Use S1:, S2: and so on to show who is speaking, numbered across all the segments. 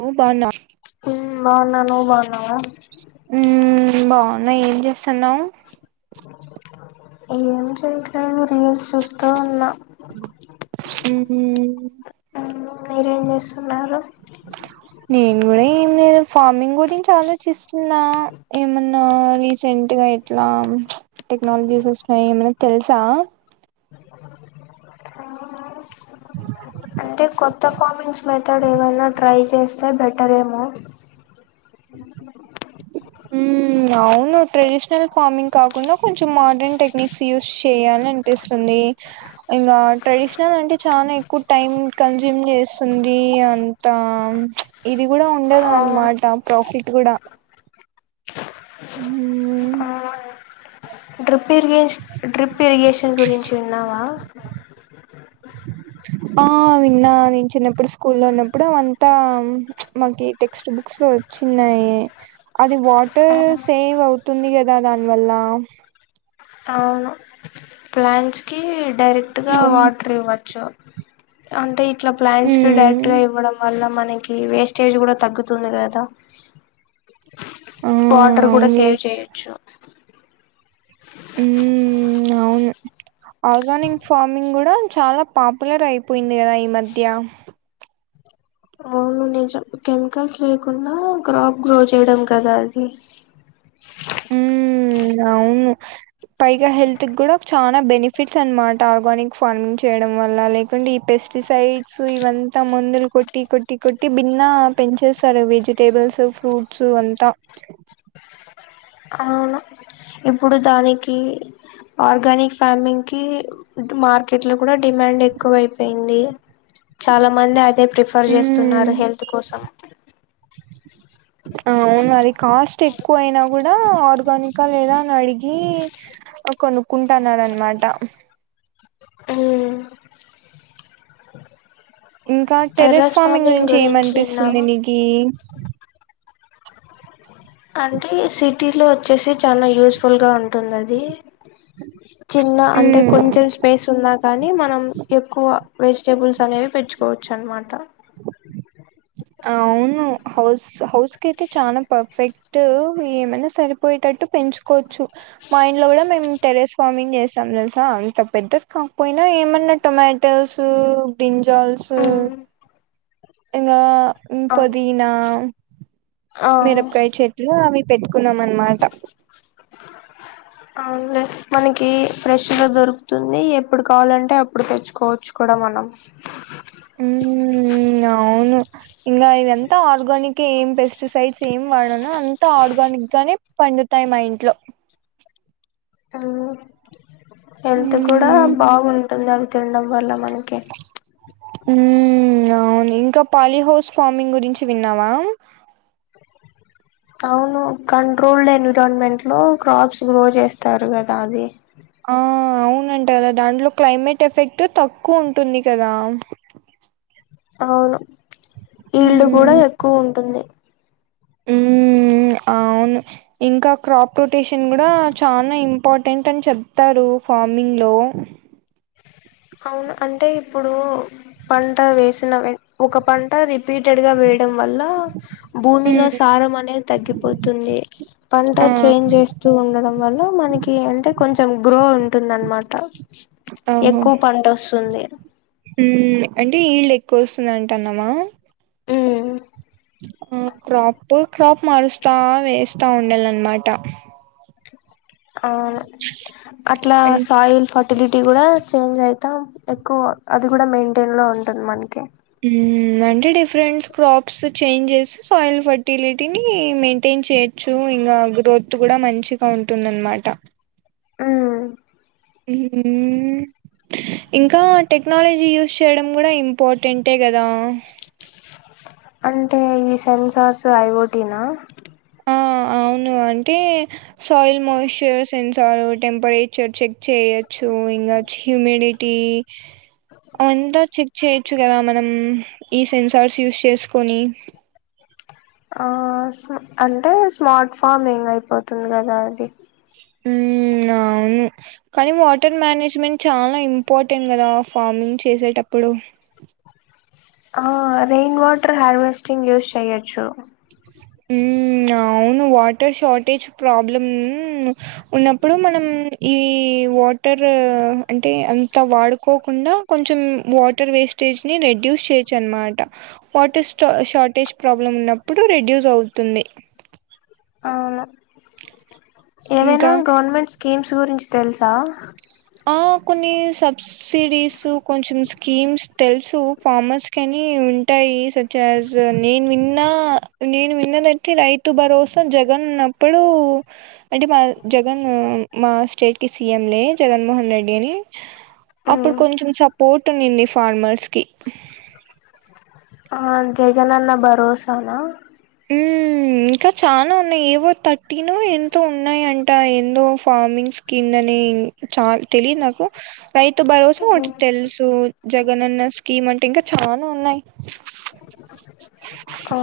S1: నువ్ బాన్న
S2: మ్ బాగున్నా నువ్ బాగున్నవా
S1: మ్ బాగున్నా ఏం చేస్తన్నావ్
S2: ఏం చేయట్లేను న్యూస్ చూస్తా ఉన్నాను
S1: మ్మ్
S2: నువ్ మీరేం చేస్తున్నారు
S1: నేను గూడ ఏం లేదు ఫార్మింగ్ గురించి ఆలోచిస్తున్నా ఏమన్నా రీసెంట్ గ అయ్ ఇట్లా టెక్నాలజీస్ వొస్తున్నాయి ఏమన తెలుసా
S2: ఆ అంటే కొత్త ఫార్మింగ్స్ మెథడ్ ఏవైనా ట్రై చేస్త స్తే బెటర్ ఏమో
S1: ఉమ్ అవును ట్రెడిషనల్ ఫార్మింగ్ కాకుండా కొంచెం మా డ్రన్ టెక్నిక్స్ యూస్ చేయాలి అనిపిస్తుంది ఇంగ ట్రేడిషనల్ అంటే చాలా ఎక్కువ టైం టైం కన్స్యూమ్ చేస్తుంది అంత ప్చ్ ఇది గూడ ఉండదానమాట ప్ర ఫిట్ గూడ మ్
S2: డ్రిప్ ఇరిగేష్ డ్రిప్ ఇరిగేషన్ గురించి విన్నావా
S1: ఆ విన్నా నేను చిన్నప్పుడు స్కూల్ లో ఉన్నప్పుడు అవంతా మాకి టెక్స్ట్ బుక్ స్లో వొచ్చిన్నయి అది వాటర్ సేవ్ అవుతుంది గదా దానివల్ల
S2: అవును ప్లాంట్స్ కి డైరెక్ట్ గా
S1: ఉమ్
S2: వాటర్ ఇవ్వచ్చు అంటే ప్ ఇట్ల ప్లాంట్స్ కి ఇట్లా డైరెక్ట్ గా ఇవ్వడం వల్ల మన్ మనకి వేస్టెజ్ గూడ తగ్గుతుంది కదా
S1: ఆ
S2: వాటర్ కూడా
S1: అవునులే
S2: సేవ్ చేయొచ్చు
S1: ఆర్గానింగ్ ఫార్మింగ్ గూడ చాలా పాపులర్ అయిపోయింది కదా ఈ మధ్య
S2: అవును నిజం కెమికల్స్ లేకుండా క్రాప్ గ్రో చేయడం కదా అది
S1: మ్ అవును పైగా హెల్త్ కి గూడ చాలా బెనిఫిట్స్ అనమాట ఆర్గానిక్ ఫార్మింగ్ చేయడం వల్ల లేకుంటే ఈ పెస్ పెస్టిసైడ్స్ ఇవంతా మందులు కొట్టి కొట్టి కొట్టి భిన్న పెంచేసారు వేజిటేబుల్స్ ఫ్రూట్స్ అంతా
S2: అవును ఇప్పుడు దానికి ఆర్గానిక్ ఫార్మింగ్ కి మార్కెట్ లో కూడా డిమాండ్ ఎక్కువ అయిపొయింది చాలా మంది అదే ప్రిఫర్
S1: హ్మ్
S2: చేస్తున్నారు హెల్త్ కోసం
S1: అవును అది కాస్ట్ ఎక్కువ అయినా కూడా ఆర్గానికా ఆ లేదా అని అడిగి ఆ కొనుకుంటా అన్నార్ అనమాట
S2: ఉమ్
S1: ఇంకా టెరస్ ఫార్మింగ్ గురించి ఏమనిపిస్తుంది నీకి
S2: అంటే సిటీ లో వొచ్చేసి చాలా యూస్ఫుల్ గా ఉంటుంది అది చిన్న అంటే
S1: హ్మ్
S2: కొంచెం స్పేస్ ఉన్నా కాని మనం ఎక్కువ వెజిటబుల్స్ అనే పెంచుకోవచ్చు అనమాట
S1: అవును హౌస్ హౌస్ కి యితే చనా పర్ఫెక్ట్ టు ఏమైనా సరిపోయేటట్టు పెంచుకోవచ్చు మా ఇండ్లో గూడ మేము టెర్రస్ ఫార్మింగ్ చేసాం తెల్సా అంత పెద్దద్ కంపోయిన ఏమన్నా టొమాటోస్ బ్రింజాల్ జోల్సు ఇంగ
S2: ఆ
S1: పొదీనా
S2: ఆ
S1: మిరపకాయ చెట్లు అవి కున్నాం అనమాట
S2: అవును లే మనకి ఫ్రెష్గా దొరుకుతుంది ఎప్పుడు కావాలంటే అప్పుడు తెచ్చుకోవచ్చు కూడా మనం
S1: ఉమ్మ్ అవును ఇంగా ఇదంతా ఆర్గనిక్ ఏం పెస్టి సైడ్స్ ఏం వాడను అంత ఆర్గానిక్ గానే పండుతాయి మా ఇంట్లో
S2: ఉమ్ హెల్త్ కూడా
S1: ఉమ్
S2: బాగుంటుంది అం తిండం వల్ల మనకి
S1: ఉమ్ అ అవును ఇంకా పాలీహౌస్ ఫార్మింగ్ గురించి విన్నావా
S2: ఔను కంట్రోల్డ్ ఎన్విరాన్మెంట్ లో క్రాప్స్ గ్రో చేస్తారు కదా అది
S1: ఆ అవునంటరా దాంట్లో క్లైమేట్ ఎఫెక్ట్ తక్కువ ఉంటుంది కదా
S2: అవును ఈళ్లు కూడా ఎక్కువ ఉంటుంది
S1: ఉమ్ మ్ అవును ఇంకా క్రాప్ రొటేషన్ కూడా చానా ఇంపార్టెంట్ అని చెప్తారు ఫార్మింగ్ లో
S2: అవును అంటే ఇప్పుడు పంట వేసిన వెన్ ఒక పంట రి పీటెడ్ గా వేయడం వల్ల భూమిలో
S1: హ్మ్.
S2: సారం అనేది తగ్గిపోతుంది పంట
S1: ఆ!
S2: ఇగ చేంజ్ చేస్తూ ఉండడం వల్ల మనకి అంటే కొంచెం గ్రో ఉంటుంద అనమాట ఎక్కువ పంట ఒస్తుంది
S1: ఉమ్ అంటే ఈళ్ళు ఎక్కువ వస్తుందంటన్నామా
S2: ఉమ్
S1: ఆ క్రాప్ టు క్రాప్ మారుస్తా వేస్తా ఉండాల అన్నమాటా
S2: అవును అట్లా
S1: అన్
S2: సాయిల్ ఫకి ఫేలిటీ కూడా చేంజ్ అయితా ఎక్కువ అది కూడా మెయింటేన్ లో ఉంటుంది మనకి
S1: ఉమ్ అంటే డిఫరెన్స్ ప్రాప్స్ చేంజ్ చేసి సాయిల్ ఫర్టిలిటీని మెయింటేన్ చేయొచ్చు ఇంగా గ్రోత్ కూడా అ మంచిగా ఉంటుందనమాట
S2: ఆ
S1: ఉహ్మ్ ఇంకా టెక్నాలజీ యూజ్ చేయడం గుడా ఇంపార్టెంటే గదా
S2: అంటే ఇ సెన్సార్స్ ఐవోటీనా
S1: అ అవును అంటే సాయిల్ మాయిశ్చర్ సెన్స్ తారు టెంపరేచర్ చెక్ చేయచ్చు ఇంగా చ్చిమినిటీ అంత చెక్ చెయి చు కద మనం ఈ సెన్సార్స్ యూజ్ చేసుకొని
S2: ఆ సా అంటే స్మార్ట్ ఫామింగ్ అయిపోతుంది కదా అది
S1: ఉమ్ అవును కానీ వాటర్ మనేజ్మెంట్ చాలా ఇంపార్టెంట్ కదా ఫార్మింగ్ చేసేటప్పుడు
S2: ఆ రెయిన్ వాటర్ హార్వెస్టింగ్ యూజ్ చెయొచ్చు
S1: ఉమ్మ్ అవును వాటర్ షార్టేజ్ ప్రాబ్లమ్ ఉన్నప్పుడు మనం మ్ ఈ వాటర్ అంటే అంత వాడుకోకుండా కొంచెం వాటర్ వే ఇ స్టేజిని రెడ్యూస్ చేయచ్చనమాట వాటర్ స్ట్ షార్టెజ్ ప్రాబ్లమ్ ఉన్నప్పుడు రెడ్యూస్ యూజ్ అవుతుంది
S2: అవును ఏవైనా
S1: ఇంకా
S2: గవర్నమెంట్ స్కీమ్స్ గురించి తెలుసా
S1: ఆ కొన్ని సబ్సిడీస్ కొంచెం స్కీమ్స్ తెలుసు ఫార్మర్స్ కని ఇ ఉంటాయి సచ్ హాస్ నేను వి నా నేను విన్నదైతె రైతు భరోసా జగన్ ఉన్నప్పుడు అంటే మాగ్ జగను మా స్టేట్కి సీఎంలే జగన్మోహన్ రెడ్డి అని అప్పుడు కొంచెం సపోర్ట్ ఉ నింది ఫార్మర్స్ కి
S2: ఆ జగనన్న బరోసానా
S1: హ్మ్. ఇంకా చానా ఉన్నాయ్ ఏవో థర్టీనో ఎంతో ఉన్నాయంట ఎందో ఫార్మింగ్స్ కింద నే హూ చాల్ తెలిదు నాకు రైతు భరోసా ఒకటి తెలుసు జగనన్న స్కీమ్ అంటే ఇంకా చానా ఉన్నాయి
S2: ఆ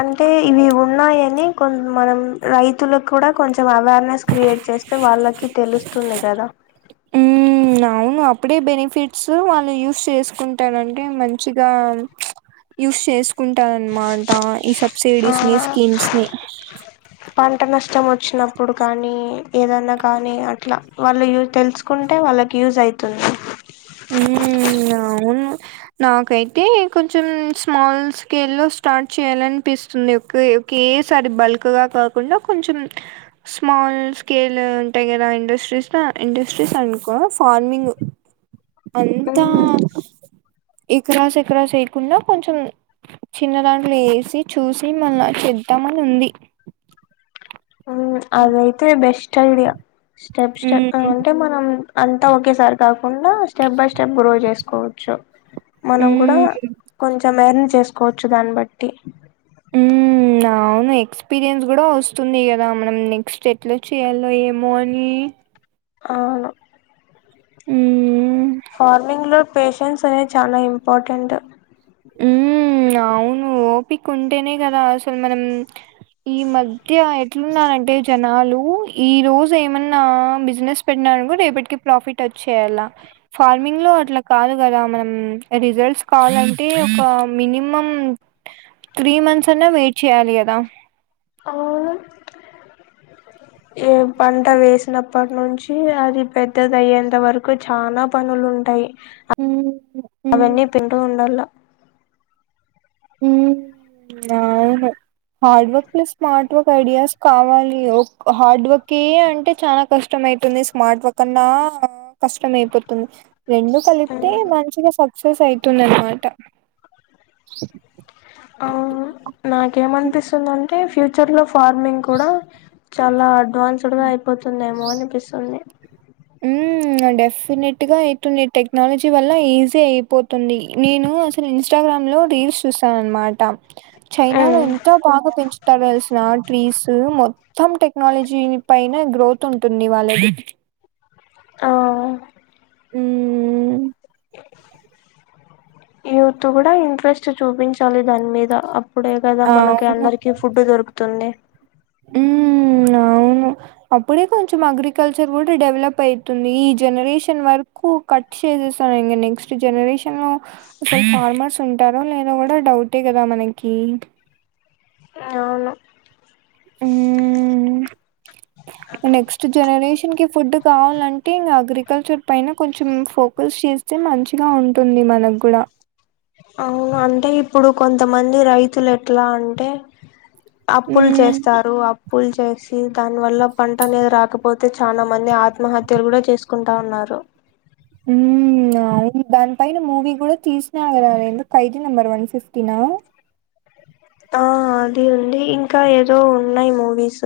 S2: అంటే ఇవి ఉన్నాయని కొ మనం రైతులకు కూడా కొంచం త అవేర్నెస్ క్రియేట్ చేస్తే వాళ్ళకి తెలుస్తుంది కదా
S1: హ్మ్. అవును అప్పుడే బెనిఫిట్స్ వాళ్ళు యూస్ చేసుకుంటానంటే మంచిగా యూస్ చేసుకుంటారన్నమాట ఈ
S2: ఆ
S1: సబ్సిడీస్ ని స్కీమ్స్ ని
S2: పంట నష్టం వచ్చినప్పుడు కానీ ఏదన్న కానీ అట్లా వాళ్ళు తెలుసుకుంటే వాళ్ళకి యూజ్ అయితుంది
S1: మ్ ఇగ అవును నాకైతే కొంచెం స్మాల్ స్కేల్ లో స్టార్ట్ చేయాలనిపిస్తుండే ఒకే ఒకేసారి బల్క్ గా కాకుండా కొంచెం స్మాల్ స్కేల్ ఉంటాయ్ కదా గ ఇండస్ట్రీస్ ల ఇండస్ట్రీస్ అనుకో ఫార్మింగ్ అంతా ఎకరాస్ ఎక్రాస్ ఎయకుండా కొంచెం చిన్న దాంట్లో వేసి చూసి మల్ల చేద్దామని ఉంది
S2: అదైతే బెస్ట్ ఐడియా స్టెప్స్ట
S1: ఉమ్
S2: అంటే మనం అంతా ఒకేసారి కాకుండా స్టెప్ బై స్టెప్ గ్రో చేసుకోవచ్చు మనం కూడా
S1: ఉమ్
S2: కొంచెం ఎర్న్ చేసుకోవచ్చు దాన్ని బట్టి
S1: ఉమ్ అవును ఎక్స్పీరియన్స్ కూడా వస్తుంది కదా మనం నెక్స్ట్ ఎట్లా చేయాలో ఏమో అని
S2: అవును
S1: హు మ్
S2: ఫార్మింగ్ లో పేషెన్స్ అనేది చాలా ఇంపార్టెంట్
S1: మ్ అవును ఓపిక ఉంటేనే కదా అసలు మనం ఈ మధ్య ఎ ట్లున్నానంటే జనాలు ఈ రోజు ఏమన్నా బిజినెస్ పెట్టినారనుకో రేపటికి ప్రాఫిట్ చేయాల ఫార్మింగ్ లో అట్లా కాదు కదా మనం రిజల్ట్స్ కావాలం అంటే ఒక మినిమం త్రీ మంత్స్ అన్నా వెయిట్ చేయాలి కదా
S2: అవును ఏ పంట వేస్ చిన్నప్పట్ నుంచి అది పెద్దదయ్యేంత వరకు చాన పనులుంటయ్ అ
S1: అవును
S2: అవన్నీ పింటూ ఉండల
S1: అవును hard work plus smart work ideas కావాలి ఒ హార్డ్ వర్క్ కే అంటే చాలా కష్టం మైతుంది స్మార్ట్ వర్క్ అన్నా కష్టం అయిపోతుంది రెండు కలిపితే మంచిగా సక్సెస్ అయితుందన్మాట
S2: అ నాకేమనిపిస్తుందంటే ఫ్యూచర్ లో ఫార్మింగ్ కూడా చాలా అడ్వాన్స్డ్ గా అయిపోతుందేమో అనిపిస్తుంది
S1: డెఫ్పినెట్ గా అయితుంది టెక్నాలజీ వల్ల ఈజీ అయిపోతుంది నేను అసలు ఇన్స్టాగ్రామ్ రీల్స్ చూసా నన్మామాట చైనా లో ఎంతో బాగా పెంచుతడాల్స ట్రీస్ మొత్తం టెక్నాలజీ పైన గ్రోత్ ఉంటుంది వాళ్ళది
S2: ఆ
S1: మ్మ్మ్
S2: యూత్ కూడా ఇంట్రెస్ట్ చూపించాలి దాని మీద అప్ అప్పుడే కదా మనకి అందరికి ఫుడ్ దొరుకుతుంది
S1: మ్ అవును అప్పుడే కొంచెం అగ్రికల్చర్ కూడా డెవలప్ అయితుంది ఈ జనరేషన్ వరకు కట్ చేసేస్ సరే ఇంగ నెక్స్ట్ జనరేషన్ లో అసలు ఫార్మర్స్ ఉంటాదొ లేదో కూడా డౌటే కదా మనకి ఉమ్
S2: అవును
S1: హ్మ్. నెక్స్ట్ జనరేషన్ కి ఫుడ్ కావాలంటె ఇంగ అగ్రికల్చర్ పైన కొంచెం ఫోకస్ చేస్ స్తే మంచిగా ఉంటుంది మనకు గుడా
S2: అవును అంటే ఇప్పుడు కొంతమంది రైతులు ఎట్లా అంటే
S1: అ
S2: అప్పులు
S1: హ్మ్.
S2: చేస్తారు అప్పుల్ చేస్ దాని వల్ల పంట అనేది రాకపోతే చాలా మంది ఆత్మహత్యలు కూడా చేసుకుంటా ఉన్నారు
S1: మ్ వు ఆ దాని పైన మూవీ కూడా తీసినారు కదా ఏంది ఖైదీ నెంబర్ వన్ ఫిఫ్టీనా? [inaudible]
S2: ఆ అది అండి ఇంకా ఏదో ఉన్నాయి మూవీస్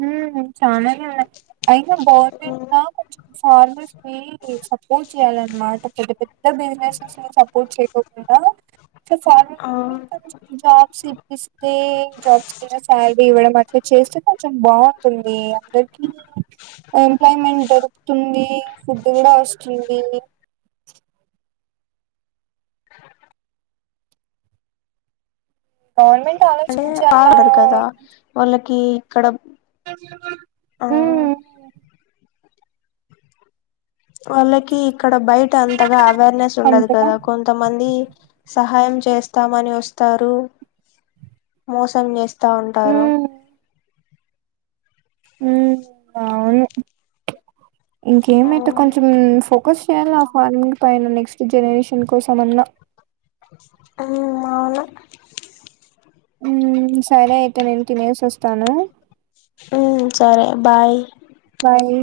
S1: హూమ్ చాలనే ఉన్నాయ్ అయినా గవర్నమెంట్ లో కొంచెం ఫార్మర్స్ ని సపోర్ట్ చేయాలన్నమాట పెద్ద పెద్ద బిజసస్ లో అసల్ సపోర్ట్ చేయర్ ఫార్మ
S2: ఆ
S1: కొంచం జాబ్స్ ఇప్పిస్తే జాబ్స్ కి శాలరీ ఇవ్వడం [inaudible] అట్ల చేస్తె కొంచెం బాగుంటుంది అందరికీ ఎంప్లాయ్మెంట్ దొరుకుతుంది ఫుడ్ కూడా వస్తుంది. గవర్నమెంట్
S2: అంటే
S1: ఆలోచించాలా
S2: ఆడుతరు కదా వాళ్ళకి ఇక్కడ ఆ
S1: ఉమ్మ్
S2: వాళ్ళకి ఇక్కడ బయట అంతగా అవేర్నెస్ ఉండదు
S1: అంతేగా
S2: కదా కొంతమంది సహ సహాయం చేస్తామని ఒస్తారు మోసం చేస్ స్తా ఉంటారు
S1: ఉమ్ ఉమ్ అవును ఇంకేమైతే
S2: ఉమ్
S1: కొంచెం ఫో ఒక్కో సారి ఫార్మిట్ పైన నెక్స్ట్ జనరేషన్ కోసం అన్న
S2: ఆ అవ్న
S1: ఉమ్మ్ సరే అయితే నేను తినేసస్తాను
S2: ఉమ్ సరే బాయ్
S1: బాయి